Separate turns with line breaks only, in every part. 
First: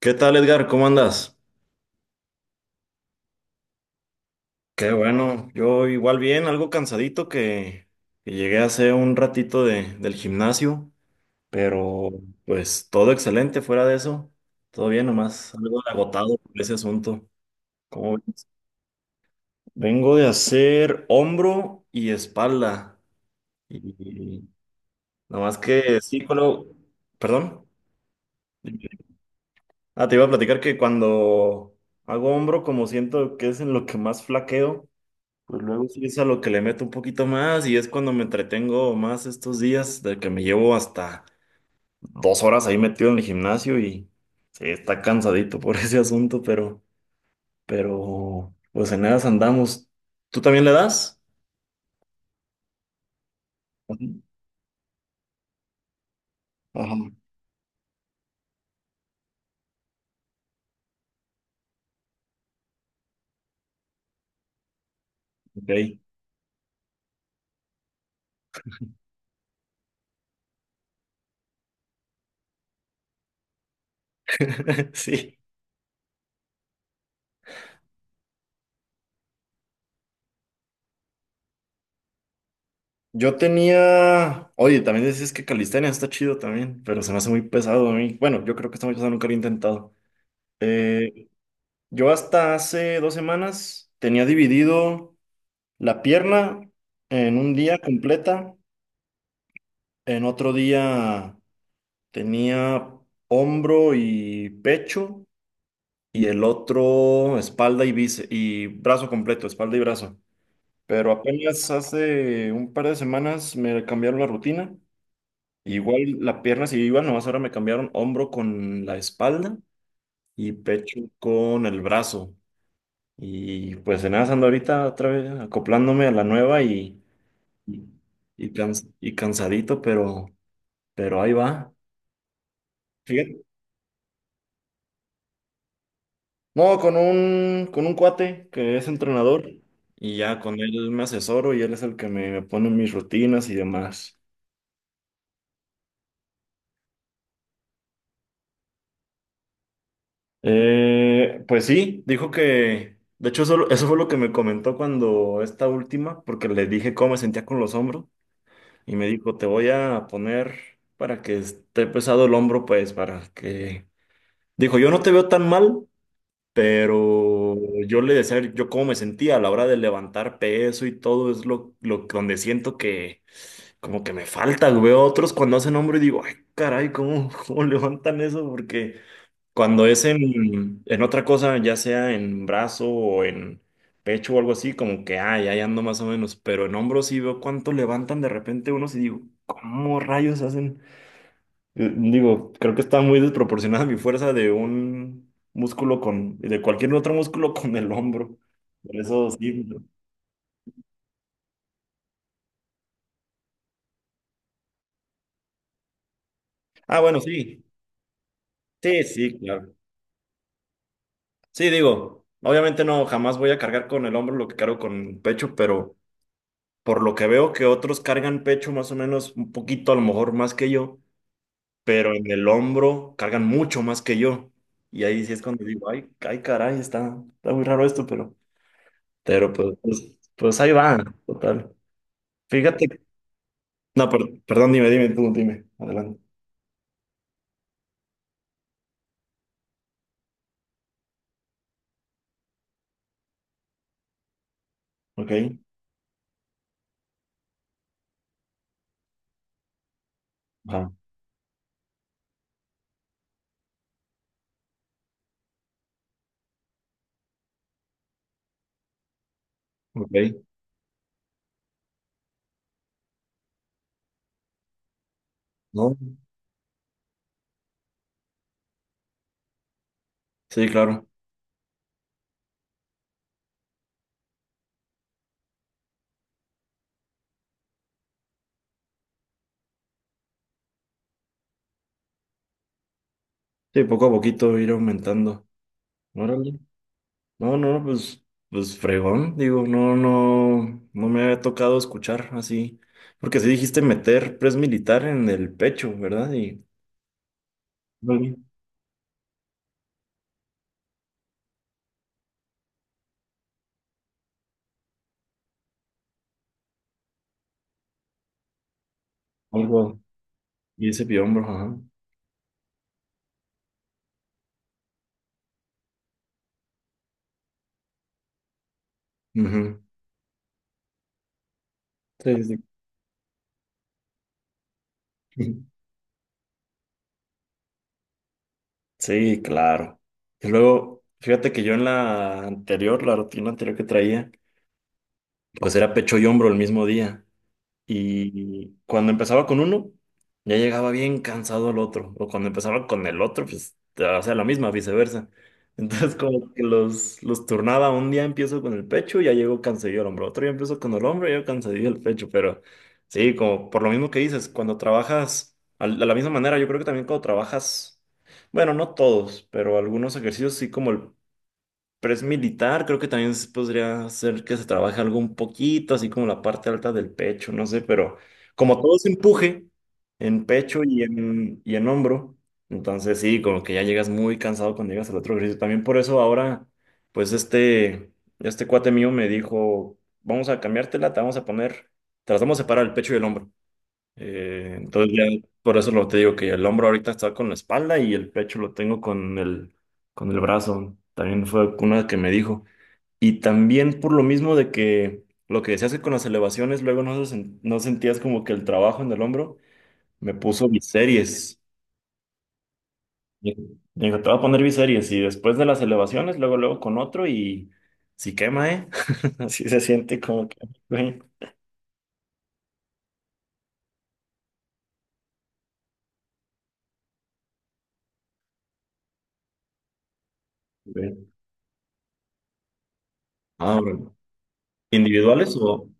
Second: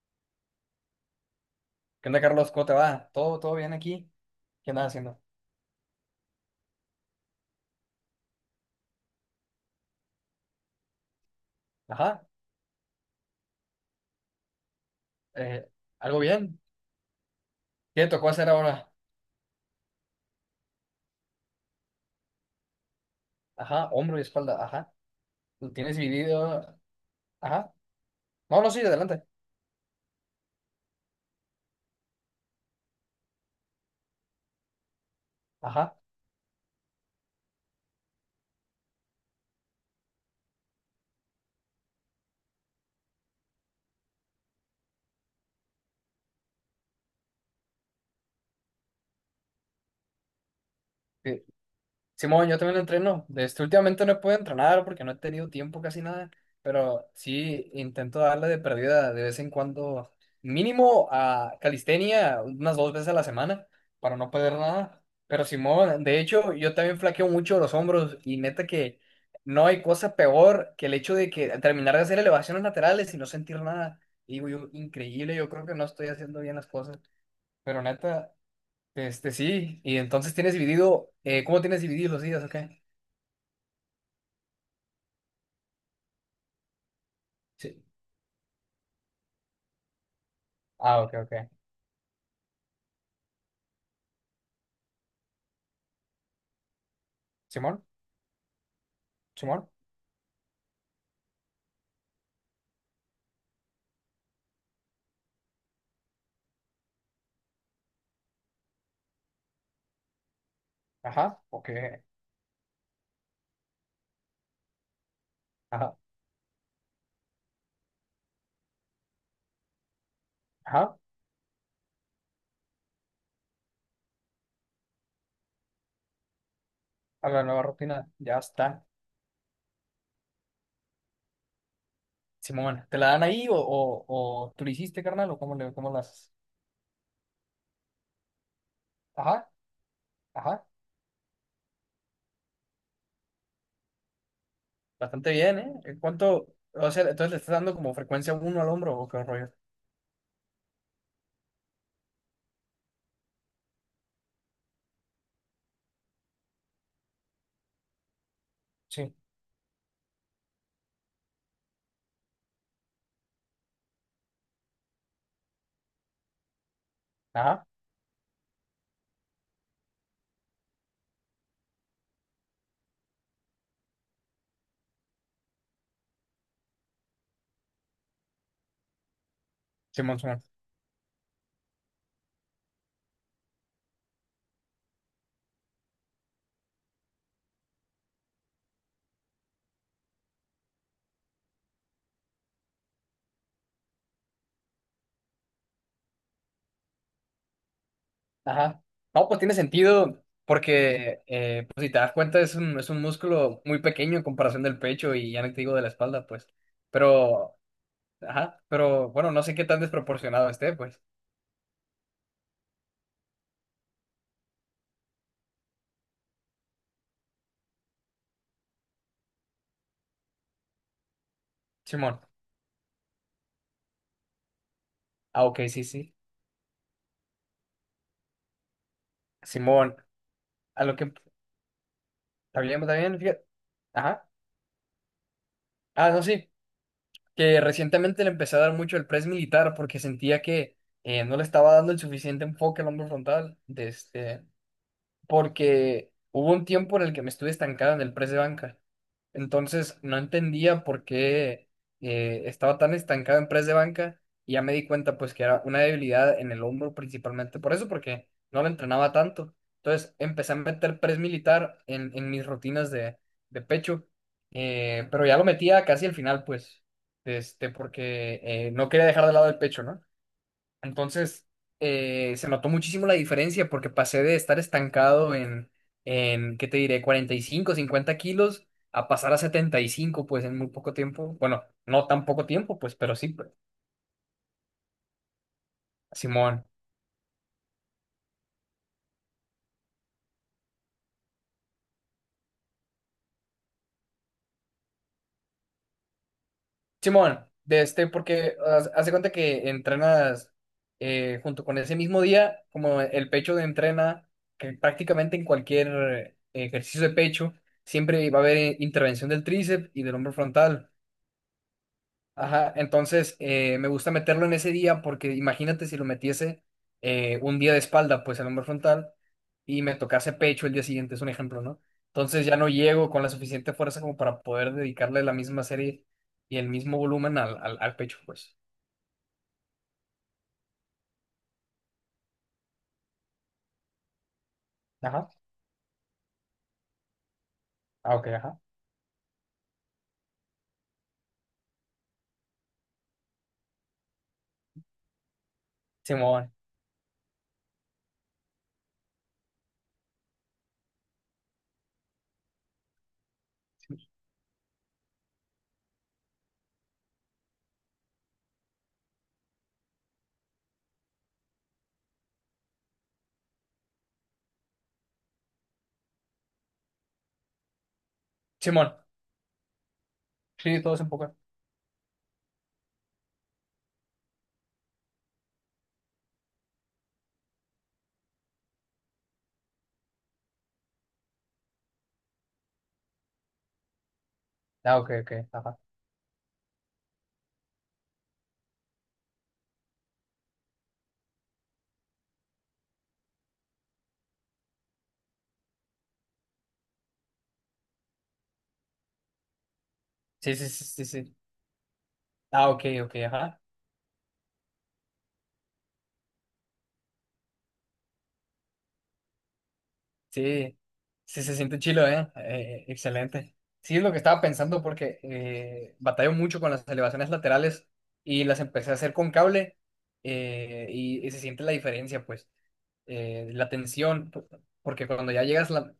¿Qué tal, Edgar? ¿Cómo andas?
¿Qué onda, Carlos? ¿Cómo te va? ¿Todo bien aquí? ¿Qué andas
Qué
haciendo?
bueno, yo igual bien, algo cansadito que llegué hace un ratito del gimnasio, pero
Ajá.
pues todo excelente fuera de eso, todo bien nomás,
eh,
algo
¿algo
agotado por
bien?
ese asunto.
¿Qué te
¿Cómo
tocó
ves?
hacer ahora?
Vengo de hacer hombro y espalda,
Ajá. Hombro y
y
espalda. Ajá.
nomás
¿Lo tienes
que sí,
dividido?
perdón.
Ajá. No, no, sí, adelante.
Ah, te iba a platicar que cuando hago hombro, como siento que es en lo que más flaqueo, pues luego
Ajá.
sí es a lo que le meto un poquito más y es cuando me entretengo más estos días, de que me llevo hasta 2 horas ahí metido en el gimnasio y sí, está cansadito por ese asunto, pero pues en esas andamos. ¿Tú también le das?
Sí. Simón, yo también entreno. Este,
Ajá.
últimamente no he podido entrenar porque no he tenido tiempo casi nada,
Ajá.
pero sí intento darle de perdida de vez en cuando, mínimo a calistenia unas 2 veces a la semana para no perder nada. Pero
Ok.
Simón, de hecho, yo también flaqueo mucho los hombros y neta que no hay cosa peor que el hecho de que terminar de hacer elevaciones laterales y no sentir nada. Y digo yo, increíble,
Sí.
yo creo que no estoy haciendo bien las cosas, pero neta. Sí, y entonces tienes dividido, ¿cómo tienes dividido los días? Ok.
Yo tenía, oye, también decís que calistenia está chido también, pero se me hace muy
Sí.
pesado a mí. Bueno, yo creo que está muy pesado, nunca lo he intentado.
Ah, ok,
Eh,
ok.
yo hasta hace 2 semanas tenía dividido. La pierna en un día
Simón,
completa,
Simón.
en otro día tenía hombro y pecho y el otro espalda y bíceps y brazo completo, espalda y brazo. Pero
Ajá,
apenas
ok,
hace un par de semanas me cambiaron la rutina.
ajá,
Igual la pierna sí iba, nomás ahora me cambiaron hombro con la espalda y
ajá,
pecho con el brazo. Y pues en nada ando ahorita otra vez acoplándome a la nueva y
a la nueva
Y,
rutina, ya
y,
está.
cans- y cansadito, pero ahí va.
Simón, ¿te la dan
Fíjate.
ahí o, tú lo hiciste, carnal, o cómo las?
No, con un cuate que es entrenador
Ajá,
y ya con
ajá,
él me asesoro y él es el que me pone mis rutinas y demás.
bastante bien, ¿eh? ¿En cuánto, o sea, entonces le estás dando como frecuencia uno al hombro o qué rollo?
Pues sí, dijo que, de hecho eso fue lo que me comentó cuando esta última, porque le dije cómo me sentía con los hombros y me
Sí,
dijo, te voy a poner para que esté pesado el hombro, pues para que... Dijo, yo no te veo tan mal, pero
ajá,
yo le decía yo cómo me sentía a la hora de levantar peso y todo, es lo donde siento que como que me falta. Veo a otros cuando hacen hombro y digo, ay, caray, ¿cómo cómo levantan eso? Porque cuando es
Simón, Simón,
en otra cosa, ya sea en brazo o en pecho o algo así, como que, ay, ahí ando más o menos. Pero en hombro sí veo cuánto levantan de repente unos y digo, ¿cómo rayos hacen? Digo, creo que está muy desproporcionada mi fuerza de un músculo con, de cualquier otro músculo con el hombro.
ajá.
Por
No,
eso
pues tiene
sí, ¿no?
sentido porque, pues si te das cuenta, es un músculo muy pequeño en comparación del pecho y ya no te digo de la espalda, pues.
Ah, bueno,
Pero.
sí.
Ajá,
Sí,
pero bueno,
sí,
no sé qué
claro.
tan desproporcionado esté, pues.
Sí, digo, obviamente no, jamás voy a cargar con el hombro lo que cargo con el pecho, pero por lo que veo que otros cargan pecho más o menos un poquito, a lo mejor más que yo, pero
Simón.
en el hombro cargan mucho más que yo. Y ahí sí es
Ah, ok,
cuando
sí,
digo, ay,
sí.
ay, caray, está muy raro esto, pero pues,
Simón,
pues, pues ahí
a lo
va,
que...
total.
está bien, está
Fíjate.
bien, fíjate.
No,
Ajá.
per- Perdón, dime, dime, tú, dime.
Ah,
Adelante.
no, sí. Que recientemente le empecé a dar mucho el press militar porque sentía que no le estaba dando el suficiente enfoque al hombro frontal. De este...
Ok.
porque hubo un tiempo en el que me estuve estancado en el press de banca. Entonces no entendía
Ajá.
por qué estaba tan estancado en press de banca y ya me di cuenta pues que era una debilidad en el hombro principalmente por eso, porque no lo entrenaba tanto. Entonces
Ok.
empecé a meter press militar en mis rutinas de pecho, pero ya lo metía
No.
casi al final pues, porque no quería dejar de lado el pecho, ¿no?
Sí, claro.
Entonces, se notó muchísimo la diferencia porque pasé de estar estancado en, ¿qué te diré? 45 50 kilos a pasar a 75 pues en muy poco tiempo. Bueno, no tan poco tiempo, pues, pero sí, pues.
Sí, poco a poquito ir aumentando. Órale.
Simón.
No, no, no, pues, pues fregón. Digo, no, no, no me había tocado escuchar así. Porque sí dijiste meter press militar en el pecho, ¿verdad? Y
Simón,
órale.
porque haz cuenta que entrenas junto con ese mismo día, como el pecho de entrena, que prácticamente en cualquier ejercicio de pecho, siempre va a haber intervención del tríceps
Algo.
y del hombro
Y
frontal.
ese hombro, ajá.
Ajá, entonces me gusta meterlo en ese día porque imagínate si lo metiese un día de espalda, pues el hombro frontal,
Ujú.
y me tocase pecho el día siguiente, es un ejemplo, ¿no?
Sí,
Entonces
sí.
ya no llego con la suficiente fuerza como para poder dedicarle la misma
Sí.
serie y el mismo volumen al pecho, pues.
Sí, claro. Y luego, fíjate que yo en la anterior, la rutina anterior que traía,
Ajá.
pues era pecho y hombro el mismo día.
Ah, ok, ajá.
Y cuando empezaba con uno, ya llegaba bien cansado el otro. O cuando empezaba con el otro, pues hacía la misma, viceversa. Entonces
Simón,
como que los turnaba. Un día empiezo con el pecho, ya llego cansadillo al hombro. Otro día empiezo con el hombro, ya cansadillo el pecho. Pero sí, como por lo mismo que dices, cuando de la misma manera, yo creo que también cuando trabajas, bueno, no todos, pero algunos ejercicios sí como el pero es militar, creo que también se podría ser que se trabaje algo un poquito, así como la parte alta del pecho, no sé, pero como
Simón,
todo se empuje en pecho
sí, todo es
y
un poco.
en hombro, entonces sí, como que ya llegas muy cansado cuando llegas al otro ejercicio. También por eso ahora, pues este cuate mío me dijo, vamos a cambiártela, te vamos a poner, te las vamos a separar el pecho y el hombro.
Ah, ok,
Entonces ya
ok,
por
ajá.
eso lo te digo que el hombro ahorita está con la espalda y el pecho lo tengo con el brazo. También fue una que me dijo. Y también por lo mismo de que lo que decías que con las elevaciones luego no, no sentías como que el trabajo en el hombro, me
Sí,
puso
sí, sí, sí, sí,
biseries.
ah, ok, ok,
Me
ajá.
dijo, te voy a poner biseries y después de las elevaciones, luego luego con otro y si quema, ¿eh? Así se siente como que...
Sí,
güey.
sí se siente chilo, ¿eh? Excelente. Sí, es lo que estaba pensando porque batallo mucho con las elevaciones laterales y las empecé a hacer con cable,
Güey.
y se siente la diferencia, pues, la
Ah, bueno.
tensión. Porque cuando ya
¿Individuales
llegas,
o...?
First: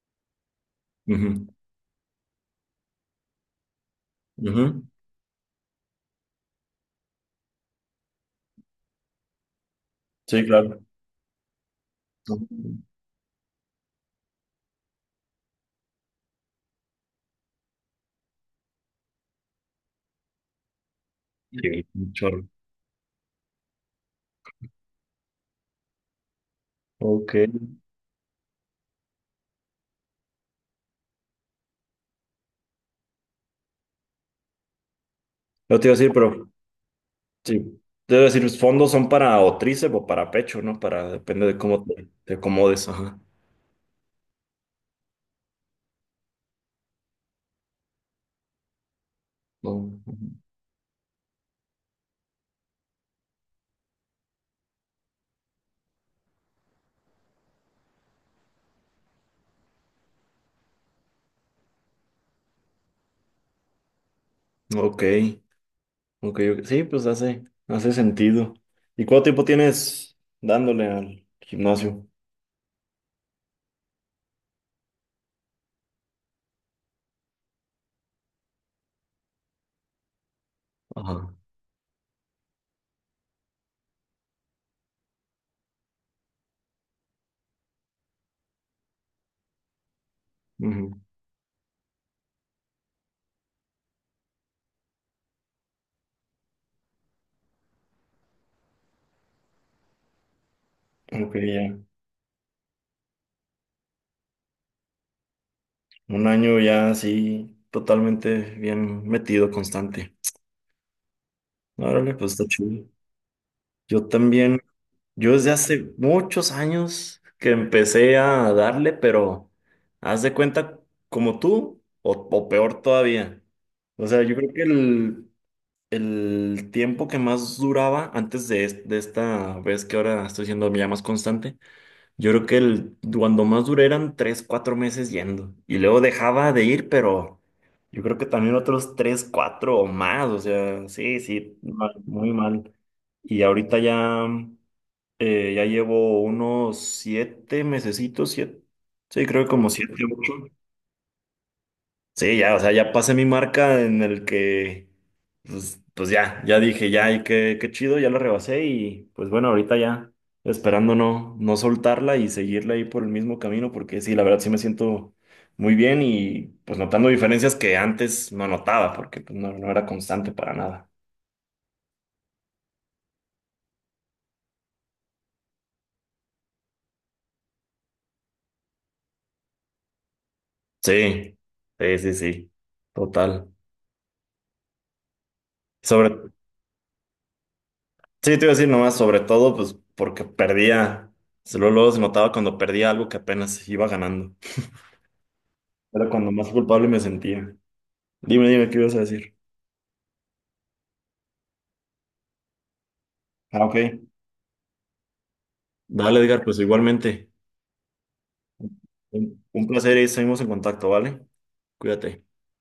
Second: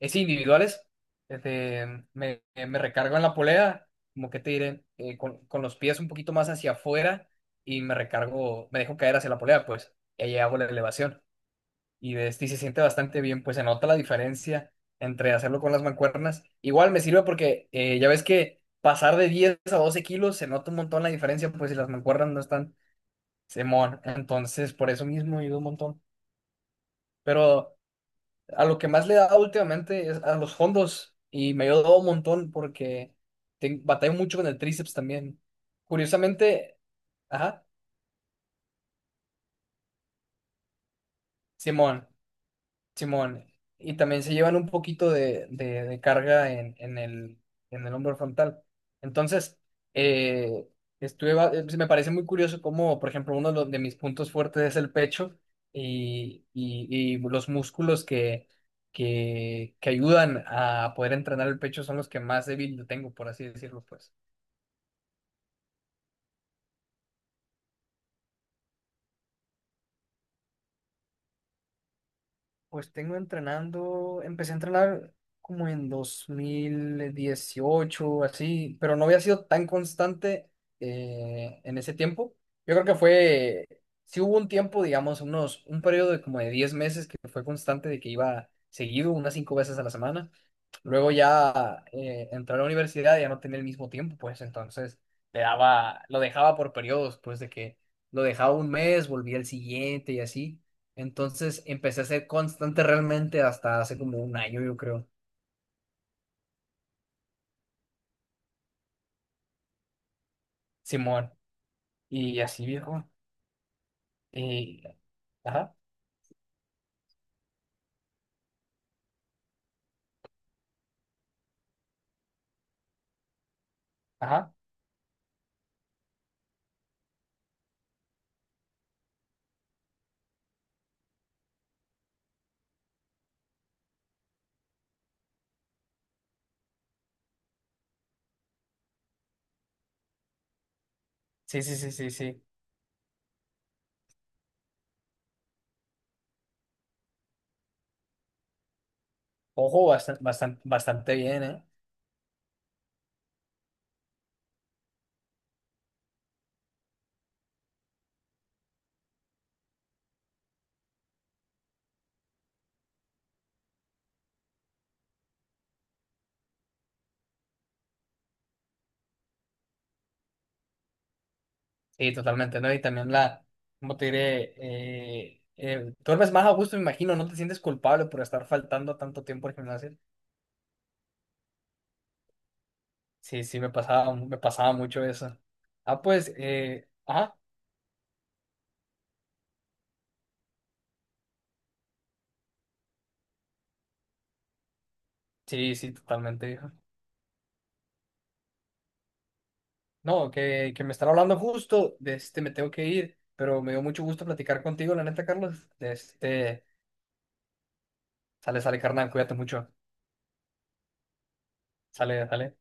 es individuales,
Ujú,
me recargo en la polea, como que te diré,
ujú.
Con los pies un poquito más hacia afuera y me recargo, me dejo caer hacia la polea, pues, y ahí
Sí,
hago la
claro.
elevación y de
No,
este y se siente bastante bien, pues se nota la diferencia entre hacerlo con las mancuernas. Igual me sirve porque ya ves que pasar de 10 a 12 kilos se nota un montón la diferencia, pues si
sí,
las
un
mancuernas no
chorro.
están semón. Entonces, por eso mismo ayuda un montón.
Ok.
Pero a lo que más le da últimamente es a los fondos y me ayudó un montón porque batallo mucho con el tríceps también.
No te iba a decir, pero
Curiosamente, ajá,
sí. Te iba a decir, los fondos son para o tríceps o para pecho, ¿no? Para, depende de cómo
Simón.
te acomodes. Ajá.
Simón, y también se llevan un poquito de carga en el hombro frontal. Entonces,
No. Ujú.
eh, me parece muy curioso cómo, por ejemplo, uno de mis puntos fuertes es el pecho y, y- y los músculos que ayudan a poder entrenar el pecho son los que más débil lo tengo, por así decirlo, pues.
Ok. Ok, ok. Sí, pues hace, hace sentido. ¿Y cuánto tiempo tienes dándole al gimnasio?
Pues tengo entrenando, empecé a entrenar como en 2018 así, pero no había sido tan constante
Ajá.
en ese tiempo. Yo creo que fue, sí hubo un tiempo, digamos, un periodo de como de 10 meses que fue constante, de que iba seguido, unas 5 veces a la semana.
Ujú.
Luego ya entré a la universidad y ya no tenía el mismo tiempo, pues entonces lo dejaba por periodos, pues de que lo dejaba un mes, volvía el siguiente y así.
Ok,
Entonces
ya.
empecé a ser constante realmente hasta hace como un año, yo creo.
Un año ya así, totalmente bien metido, constante.
Simón.
Órale, pues
Y
está
así,
chido.
viejo.
Yo también.
Y,
Yo desde
ajá,
hace muchos años que empecé a darle, pero haz de cuenta como tú o peor todavía. O sea, yo creo
ajá.
que el tiempo que más duraba antes de, de esta vez que ahora estoy siendo ya más constante, yo creo que el, cuando más duré eran 3 o 4 meses yendo. Y luego dejaba de ir, pero yo creo que también otros 3 o 4 o más. O sea, sí, sí,
Sí, sí, sí, sí,
muy
sí.
mal. Y ahorita ya. Ya llevo unos 7 mesecitos, 7, sí, creo que como
Ojo,
siete,
bastante,
ocho.
bastante, bastante bien, ¿eh?
Sí, ya, o sea, ya pasé mi marca en el que, pues, pues ya, ya dije, ya, y qué, qué chido, ya la rebasé y pues bueno, ahorita ya, esperando no, no soltarla y seguirla ahí por el mismo camino, porque sí, la verdad sí me siento muy bien y pues notando diferencias que antes no notaba, porque pues, no, no era constante para nada.
Sí, totalmente, ¿no? Y también, ¿cómo te diré? Duermes más a gusto, me imagino, no te sientes culpable por estar faltando tanto tiempo al gimnasio.
Sí, sí, sí, sí,
Sí,
total.
sí, me pasaba mucho eso. Ah,
Sobre
pues, ajá.
sí, te iba a decir nomás, sobre todo, pues porque perdía. Luego, luego se notaba cuando perdía algo que apenas iba ganando.
Sí, sí,
Era cuando
totalmente,
más
viejo.
culpable me sentía. Dime, dime, ¿qué ibas a decir?
No, que me están hablando justo, de este me tengo que ir, pero
Ah,
me
ok.
dio mucho gusto platicar contigo, la neta, Carlos. De
Dale, Edgar, pues
este,
igualmente.
sale, sale, carnal, cuídate
Un
mucho.
placer y seguimos en contacto, ¿vale? Cuídate.
Sale, sale.